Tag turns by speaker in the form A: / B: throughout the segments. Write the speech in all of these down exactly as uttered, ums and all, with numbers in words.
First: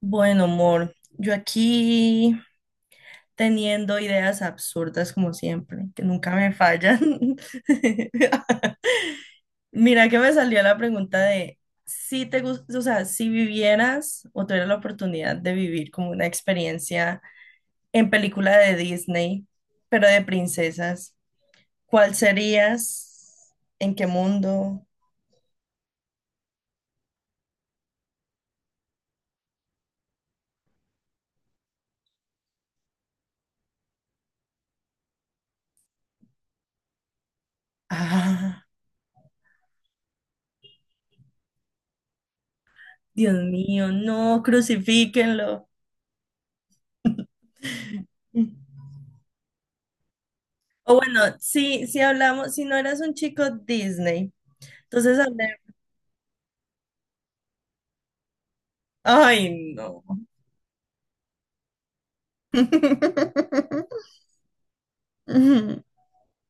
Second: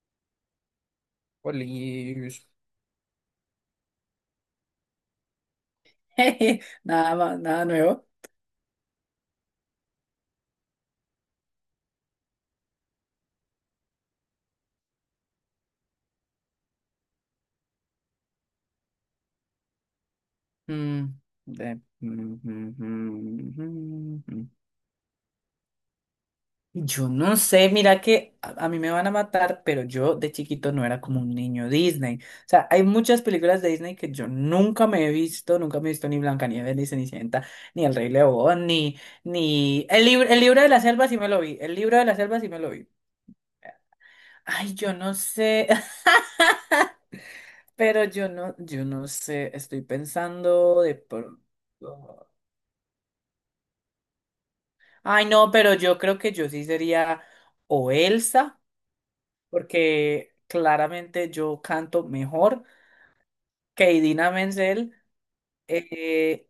A: Bueno, amor, yo aquí
B: Olis.
A: teniendo ideas absurdas como siempre, que nunca me fallan.
B: Nada más, nada nuevo.
A: Mira que me salió la pregunta de si te gusta, o sea, si vivieras o tuvieras la oportunidad de vivir como una experiencia en película de Disney, pero de princesas,
B: Mm, de-
A: ¿cuál
B: mm, mm,
A: serías?
B: mm,
A: ¿En qué
B: mm, mm.
A: mundo?
B: Yo no sé, mira que a, a mí me van a matar, pero yo de chiquito no era como un niño Disney. O sea, hay muchas películas de Disney que yo nunca me he visto, nunca me he visto ni Blancanieves, ni Cenicienta, ni El Rey
A: Ah,
B: León, ni, ni... El libro, el libro de la selva sí me lo vi, el libro de la selva sí me lo vi.
A: Dios mío, no,
B: Ay, yo no
A: crucifíquenlo.
B: sé. Pero yo no, yo no sé, estoy pensando
A: O
B: de
A: bueno,
B: pronto.
A: si, si hablamos, si no eras un chico Disney, entonces
B: Ay, no,
A: hablé.
B: pero yo creo que yo sí sería o Elsa,
A: Ay, no.
B: porque claramente yo canto mejor que Idina Menzel.
A: Ujú,
B: eh,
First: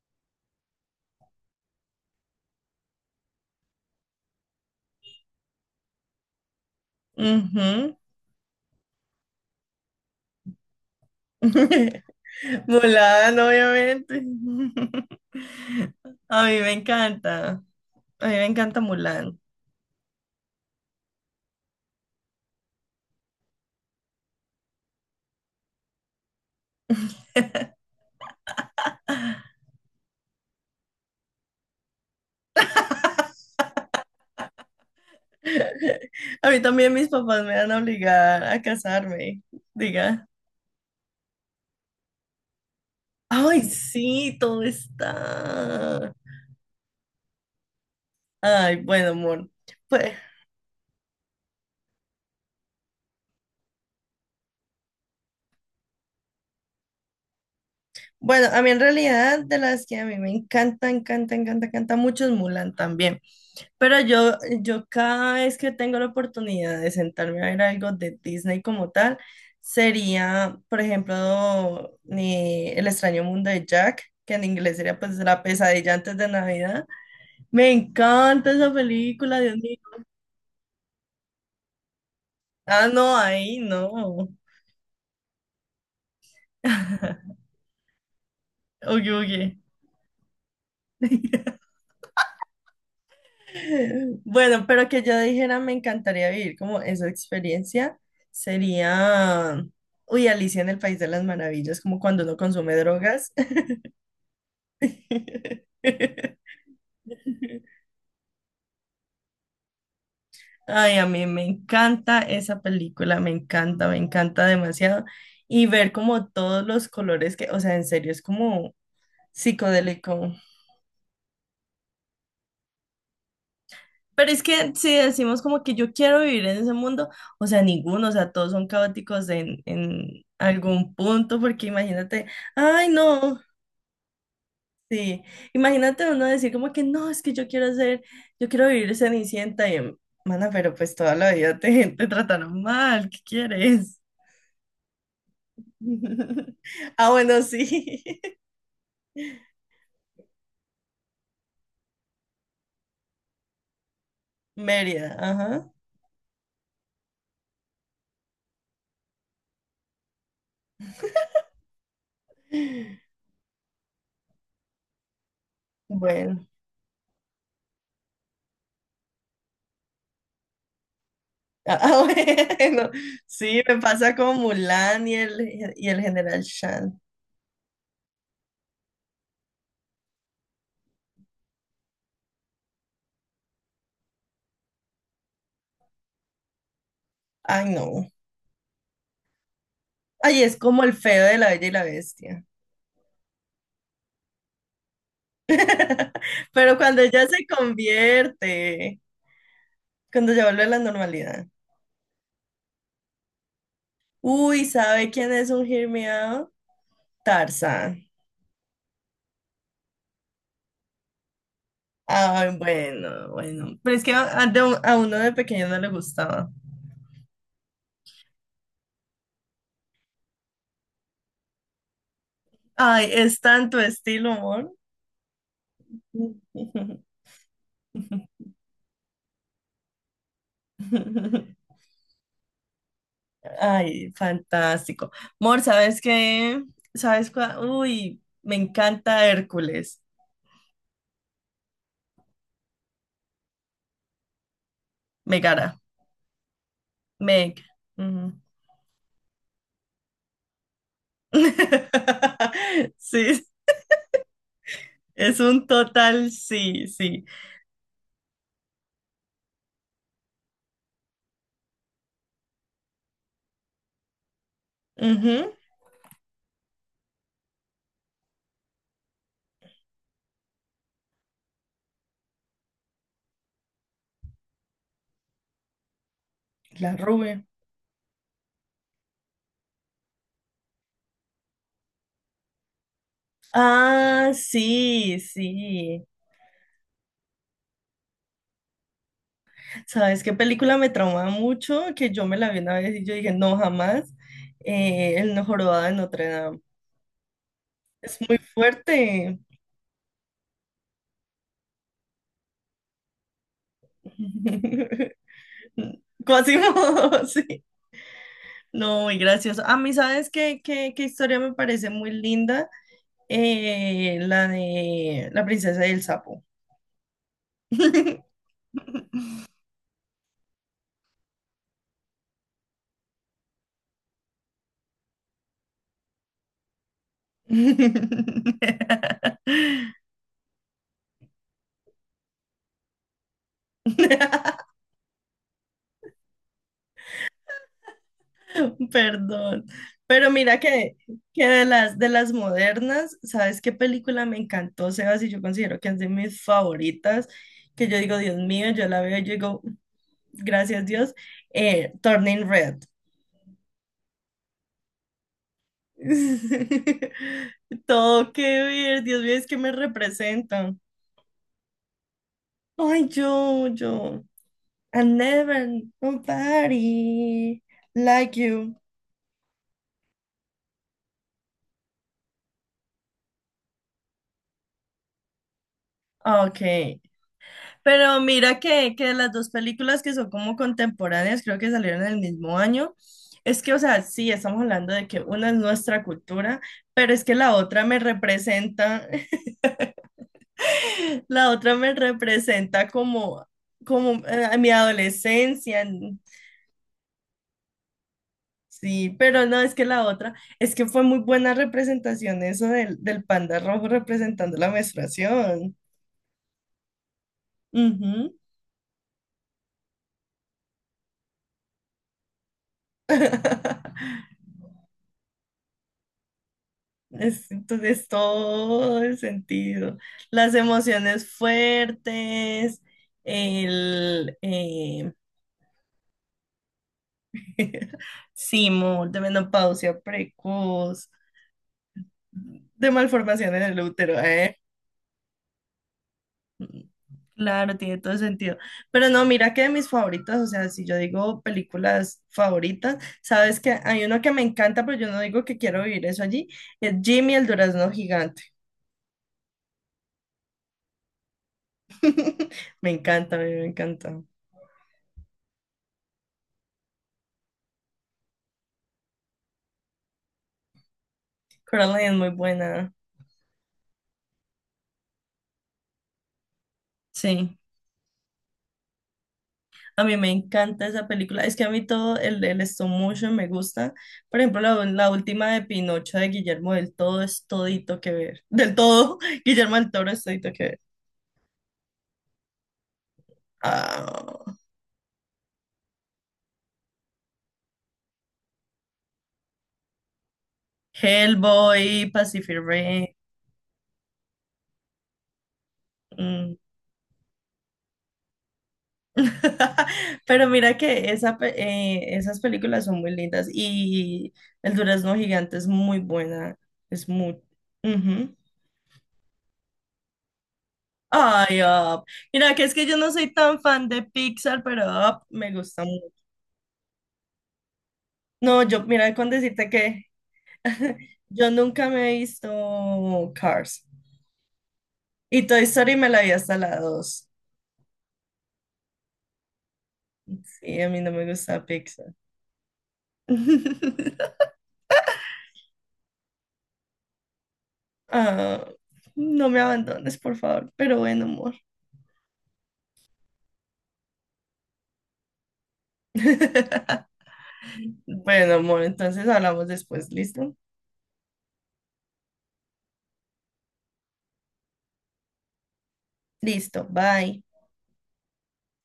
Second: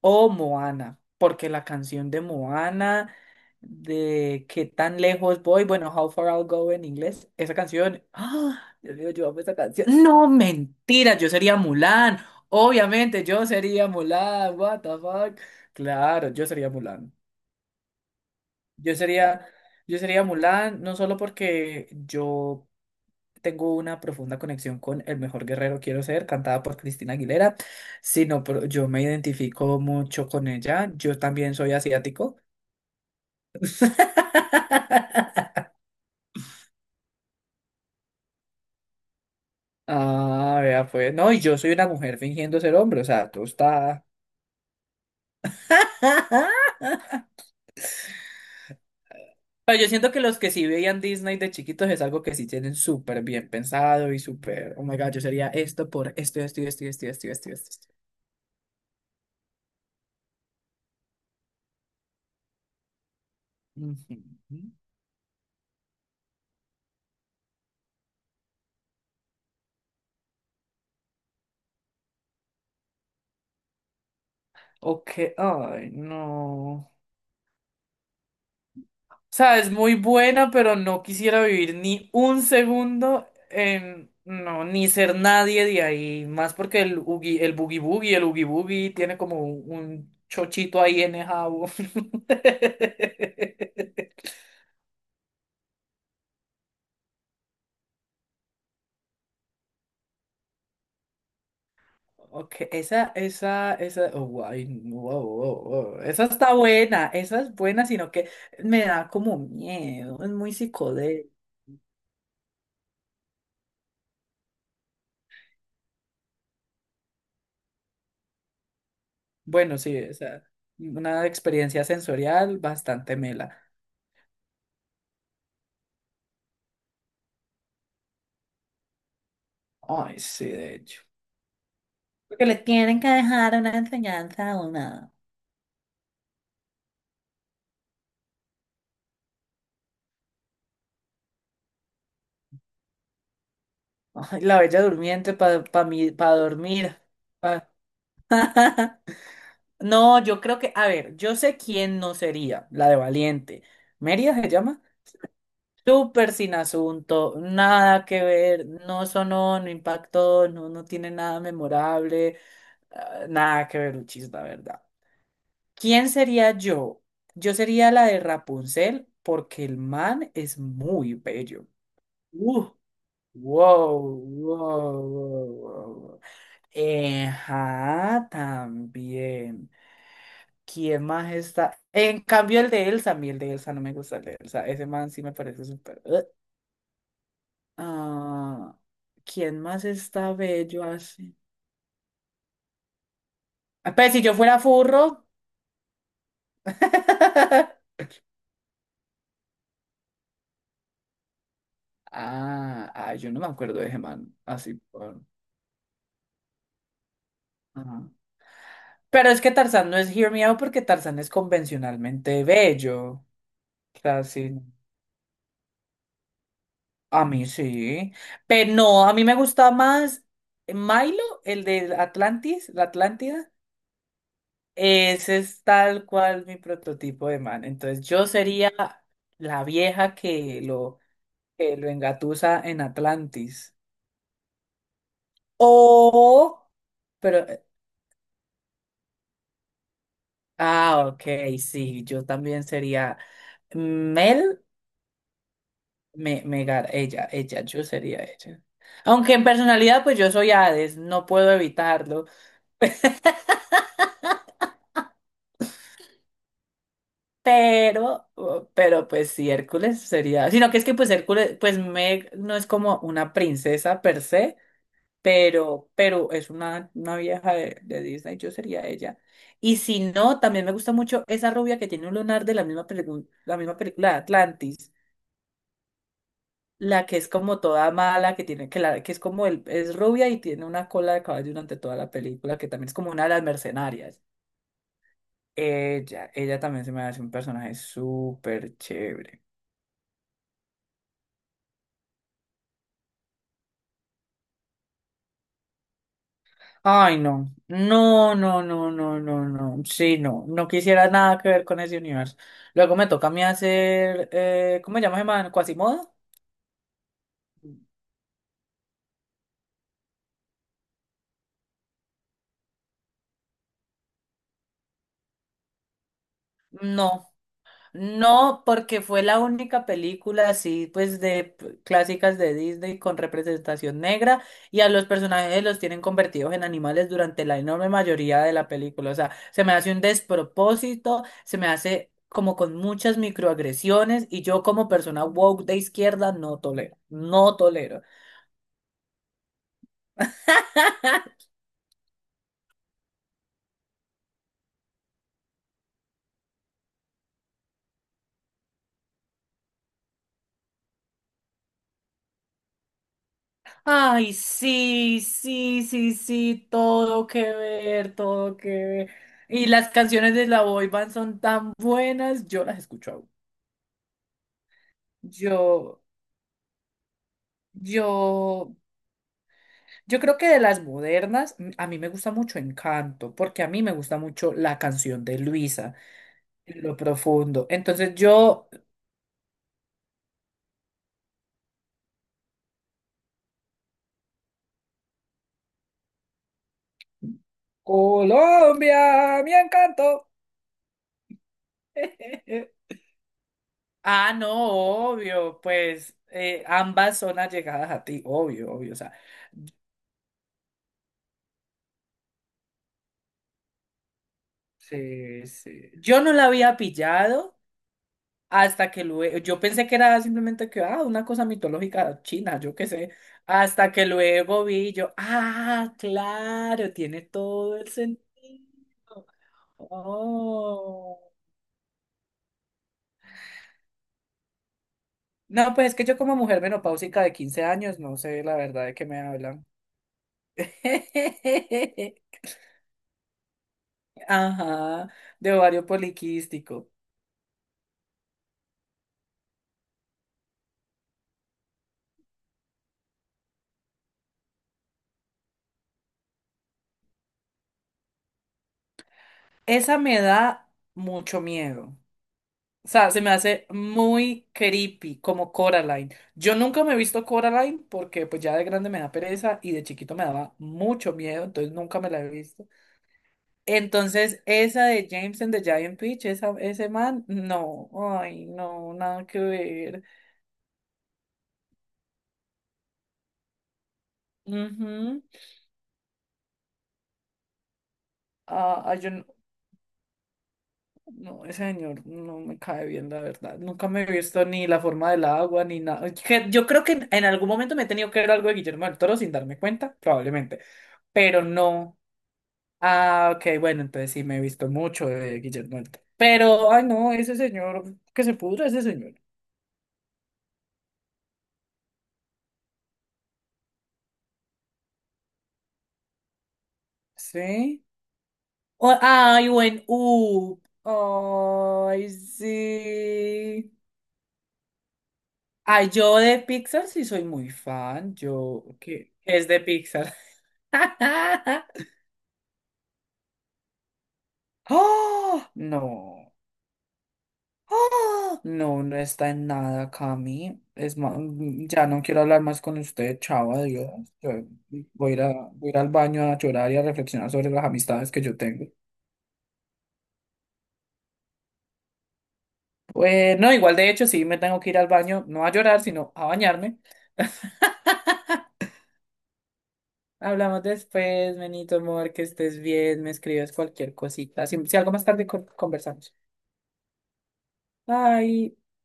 B: o Moana, porque la canción de Moana, de qué tan lejos voy, bueno, How Far I'll Go en inglés, esa
A: ujú.
B: canción, ¡ah! Dios mío, yo amo esa canción. No, mentira, yo sería Mulan, obviamente,
A: Mulan,
B: yo sería
A: obviamente.
B: Mulan, what the fuck. Claro,
A: A
B: yo
A: mí
B: sería
A: me
B: Mulan.
A: encanta. A mí me encanta
B: Yo
A: Mulan.
B: sería, yo sería Mulan, no solo porque yo tengo una profunda conexión con El mejor guerrero quiero ser, cantada por Cristina Aguilera, sino pero yo me identifico mucho con ella. Yo también soy asiático.
A: A mí también mis papás me van a obligar a casarme. Diga.
B: Ah, vea, pues, no, y yo soy una mujer fingiendo ser hombre, o sea, tú
A: Ay,
B: está.
A: sí, todo está. Ay, bueno, amor.
B: Pero yo
A: Pues,
B: siento que los que sí veían Disney de chiquitos es algo que sí tienen súper bien pensado y súper, oh my God, yo sería esto por esto, esto, esto, esto, esto, esto, esto, esto. Esto".
A: bueno, a mí en realidad de las que a mí me encanta, encanta, encanta, encanta mucho es Mulan también. Pero
B: Ujú.
A: yo, yo cada vez que tengo la oportunidad de sentarme a ver algo de Disney como tal, sería, por ejemplo, ni El extraño mundo de Jack, que en inglés sería pues
B: Ok,
A: La
B: ay,
A: pesadilla antes de Navidad.
B: no.
A: Me encanta esa
B: O
A: película, Dios
B: sea, es
A: mío.
B: muy buena, pero no quisiera vivir ni un
A: Ah, no,
B: segundo
A: ahí
B: en...
A: no.
B: No, ni ser nadie de ahí. Más porque el, ugi- el Boogie Boogie, el Oogie Boogie
A: Oye,
B: tiene como
A: oye.
B: un, un chochito ahí en el jabo.
A: Bueno, pero que yo dijera me encantaría vivir como esa experiencia sería, uy, Alicia en el País de las Maravillas, como cuando uno
B: Ok,
A: consume
B: esa,
A: drogas.
B: esa, esa, oh, guay, wow, wow, wow. Esa está buena, esa es buena, sino que me da como miedo, es muy
A: Ay, a mí
B: psicodélico.
A: me encanta esa película, me encanta, me encanta demasiado. Y ver como todos los colores que, o sea, en serio, es como
B: Bueno, sí, o
A: psicodélico.
B: sea una experiencia sensorial bastante mela.
A: Pero es que si decimos como que yo quiero vivir en ese mundo, o sea, ninguno, o sea, todos son caóticos en,
B: Ay,
A: en
B: sí, de
A: algún
B: hecho.
A: punto, porque imagínate,
B: Porque le
A: ay,
B: tienen que
A: no,
B: dejar una enseñanza a una.
A: sí, imagínate uno decir como que no, es que yo quiero ser, yo quiero vivir Cenicienta y, mana, pero pues toda la vida te, te trataron mal, ¿qué quieres?
B: Ay, la Bella Durmiente para pa, mi- pa dormir.
A: Ah, bueno,
B: Pa-
A: sí,
B: No, yo creo que, a ver, yo sé quién no sería, la de Valiente. Mérida se llama.
A: Mérida, ajá.
B: Súper sin asunto, nada que ver, no sonó, no impactó, no, no tiene nada memorable, ah, nada que ver, Uchis, la verdad. ¿Quién
A: Bueno,
B: sería yo? Yo sería la de Rapunzel porque el man es muy bello.
A: ah, ah,
B: Uh,
A: bueno, sí, me
B: wow,
A: pasa con
B: wow,
A: Mulan y
B: wow,
A: el,
B: wow,
A: y el
B: wow.
A: general Shan.
B: Eh, ajá, también. ¿Quién más está? En cambio, el de Elsa, a mí el de Elsa no me gusta, el de Elsa. Ese man sí me parece súper. eh.
A: Ay, no.
B: Ah, ¿quién más está
A: Ay, es
B: bello
A: como el feo
B: así?
A: de la Bella y la Bestia.
B: Ah, pues si yo fuera furro.
A: Pero cuando ya se convierte, cuando ya vuelve a la normalidad.
B: Ah, ah, yo no me acuerdo de ese man.
A: Uy,
B: Así
A: ¿sabe
B: por.
A: quién es un Hear Me Out? Tarzán.
B: Ajá. Pero es que Tarzán no es Hear Me Out porque Tarzán es convencionalmente
A: Ay,
B: bello.
A: bueno, bueno. Pero es que a, a
B: Casi.
A: de un- a uno de pequeño no le gustaba.
B: A mí sí. Pero no, a mí me gusta más Milo, el de Atlantis, la
A: Ay, es
B: Atlántida.
A: tanto estilo, amor.
B: Ese es tal cual mi prototipo de man. Entonces yo sería la vieja que lo, que lo engatusa en Atlantis.
A: Ay, fantástico. Mor, ¿sabes qué?
B: O,
A: ¿Sabes
B: pero, eh,
A: cuál? Uy, me encanta Hércules.
B: ah, ok, sí, yo también sería Mel,
A: Megara.
B: me, Megar, ella, ella,
A: Meg.
B: yo sería ella. Aunque en personalidad, pues yo soy Hades, no puedo evitarlo.
A: Sí, es un total sí, sí.
B: Pero, uh, pero pues sí, Hércules sería, sino que es que pues Hércules, pues Meg no es como una princesa per se,
A: Ujú.
B: pero, pero es una, una vieja de, de Disney, yo sería ella. Y si no, también me gusta mucho esa rubia que tiene un lunar de la misma película, la misma película de Atlantis,
A: La
B: la que es
A: rubia.
B: como toda mala, que tiene, que la, que es como el, es rubia y tiene una cola de caballo durante toda la película, que también es como una de las mercenarias.
A: Ah, sí, sí.
B: Ella, ella también se me hace un personaje súper chévere.
A: ¿Sabes qué película me traumaba mucho? Que yo me la vi una vez y yo dije, no, jamás. Eh, El no jorobado de Notre Dame.
B: Ay, no.
A: Es
B: No,
A: muy
B: no, no, no,
A: fuerte.
B: no, no. Sí, no. No quisiera nada que ver con ese universo. Luego me toca a mí hacer, eh, ¿cómo se llama ese man? ¿Quasimodo?
A: Quasimodo, sí. No, muy gracioso. A mí, ¿sabes qué, qué, qué historia me parece muy linda? Eh, la de la princesa y el sapo.
B: No. No, porque fue la única película así, pues de p- clásicas de Disney con representación negra y a los personajes los tienen convertidos en animales durante la enorme mayoría de la película. O sea, se me hace un despropósito, se me hace como con muchas microagresiones y yo como persona woke de izquierda no tolero, no tolero.
A: Perdón. Pero mira que, que de las, de las modernas, ¿sabes qué película me encantó, Sebas? Y yo considero que es de mis favoritas, que yo digo, Dios mío, yo la veo y yo digo, gracias Dios, eh, Turning Red.
B: Ay, sí, sí, sí, sí, todo que ver,
A: Todo que
B: todo que
A: ver,
B: ver.
A: Dios mío, es que
B: Y
A: me
B: las canciones de la
A: representan.
B: boy band son tan buenas, yo las
A: Ay,
B: escucho.
A: yo, yo. I never
B: Yo,
A: nobody like you.
B: yo, yo creo que de las modernas, m- a mí me gusta mucho Encanto, porque a mí me gusta mucho la canción de Luisa,
A: Ok.
B: en lo profundo. Entonces
A: Pero mira
B: yo,
A: que, que las dos películas que son como contemporáneas, creo que salieron en el mismo año. Es que, o sea, sí, estamos hablando de que una es nuestra cultura, pero es que la otra me representa,
B: Colombia, mi encanto.
A: la otra me representa como, como
B: Ah,
A: eh,
B: no,
A: a mi
B: obvio,
A: adolescencia.
B: pues eh, ambas son allegadas a ti, obvio, obvio, o
A: Sí,
B: sea,
A: pero no, es que la otra, es que fue muy buena representación eso del, del panda rojo representando la
B: sí,
A: menstruación.
B: sí. Yo no la había pillado.
A: Ujú.
B: Hasta que luego, yo pensé que era simplemente que, ah, una cosa mitológica china, yo qué sé. Hasta que luego vi y yo, ah, claro, tiene
A: Es,
B: todo el
A: entonces todo el
B: sentido.
A: sentido. Las
B: Oh.
A: emociones fuertes, el eh,
B: No, pues es que yo como mujer menopáusica de quince años, no sé la verdad de qué
A: simul de
B: me hablan.
A: menopausia precoz, de malformación en el útero, ¿eh?
B: Ajá, de ovario poliquístico.
A: Claro, tiene todo el sentido. Pero no, mira que de mis favoritas, o sea, si yo digo películas favoritas, sabes que hay uno que me encanta, pero yo no digo que quiero vivir eso allí, es Jimmy el Durazno Gigante.
B: Esa me da mucho miedo. O
A: Me
B: sea, se me
A: encanta, a mí me
B: hace
A: encanta.
B: muy creepy, como Coraline. Yo nunca me he visto Coraline porque pues ya de grande me da pereza y de chiquito me daba mucho miedo, entonces nunca
A: Coraline
B: me
A: es
B: la he
A: muy
B: visto.
A: buena.
B: Entonces, esa de James and the Giant Peach, esa, ese man,
A: Sí.
B: no, ay, no, nada que
A: A
B: ver.
A: mí me encanta esa película. Es que a mí todo el, el stop motion me gusta. Por ejemplo, la, la
B: Ujú.
A: última de Pinocho de Guillermo del Todo es todito que ver. Del
B: Ah, ah, yo
A: todo,
B: no,
A: Guillermo del Toro es todito que ver.
B: No, ese señor no me cae bien, la verdad. Nunca me he visto
A: Ah,
B: ni la forma del agua, ni nada. Que yo creo que en en algún momento me he tenido que ver algo de Guillermo del Toro sin darme cuenta, probablemente, pero no.
A: Hellboy, Pacific Rim.
B: Ah, ok, bueno, entonces sí me he visto mucho de Guillermo del Toro.
A: Mm.
B: Pero, ay no, ese señor, que se pudra ese señor.
A: Pero mira que esa, pe- eh, esas películas son muy lindas y El Durazno Gigante es muy buena. Es muy...
B: Sí. O- ay, buen U.
A: Ay, Up.
B: Ay,
A: Mira, que es que yo no soy tan
B: sí.
A: fan de Pixar, pero Up me gusta
B: Ay,
A: mucho.
B: yo de Pixar sí soy muy fan.
A: No,
B: Yo,
A: yo,
B: ¿qué?
A: mira, con
B: ¿Qué es de
A: decirte que
B: Pixar?
A: yo nunca me he visto Cars.
B: ¡Oh!
A: Y Toy Story me la vi
B: No.
A: hasta la dos.
B: ¡Ah! No, no está en nada, Cami.
A: Sí, a
B: Es
A: mí no
B: ma-
A: me gusta
B: mm, ya no
A: Pixar.
B: quiero hablar más con usted, chao, adiós. Yo voy a ir a- voy a ir al baño a llorar y a reflexionar sobre las amistades que yo
A: Ah,
B: tengo.
A: no me abandones, por favor. Pero bueno, amor.
B: Bueno, igual de hecho, sí, me tengo que ir al baño, no a llorar, sino a bañarme.
A: Bueno, amor, entonces hablamos después, ¿listo?
B: Hablamos después, Benito, amor, que estés bien, me escribes cualquier cosita. Si, si algo más tarde con- conversamos.
A: Listo, bye.
B: Bye.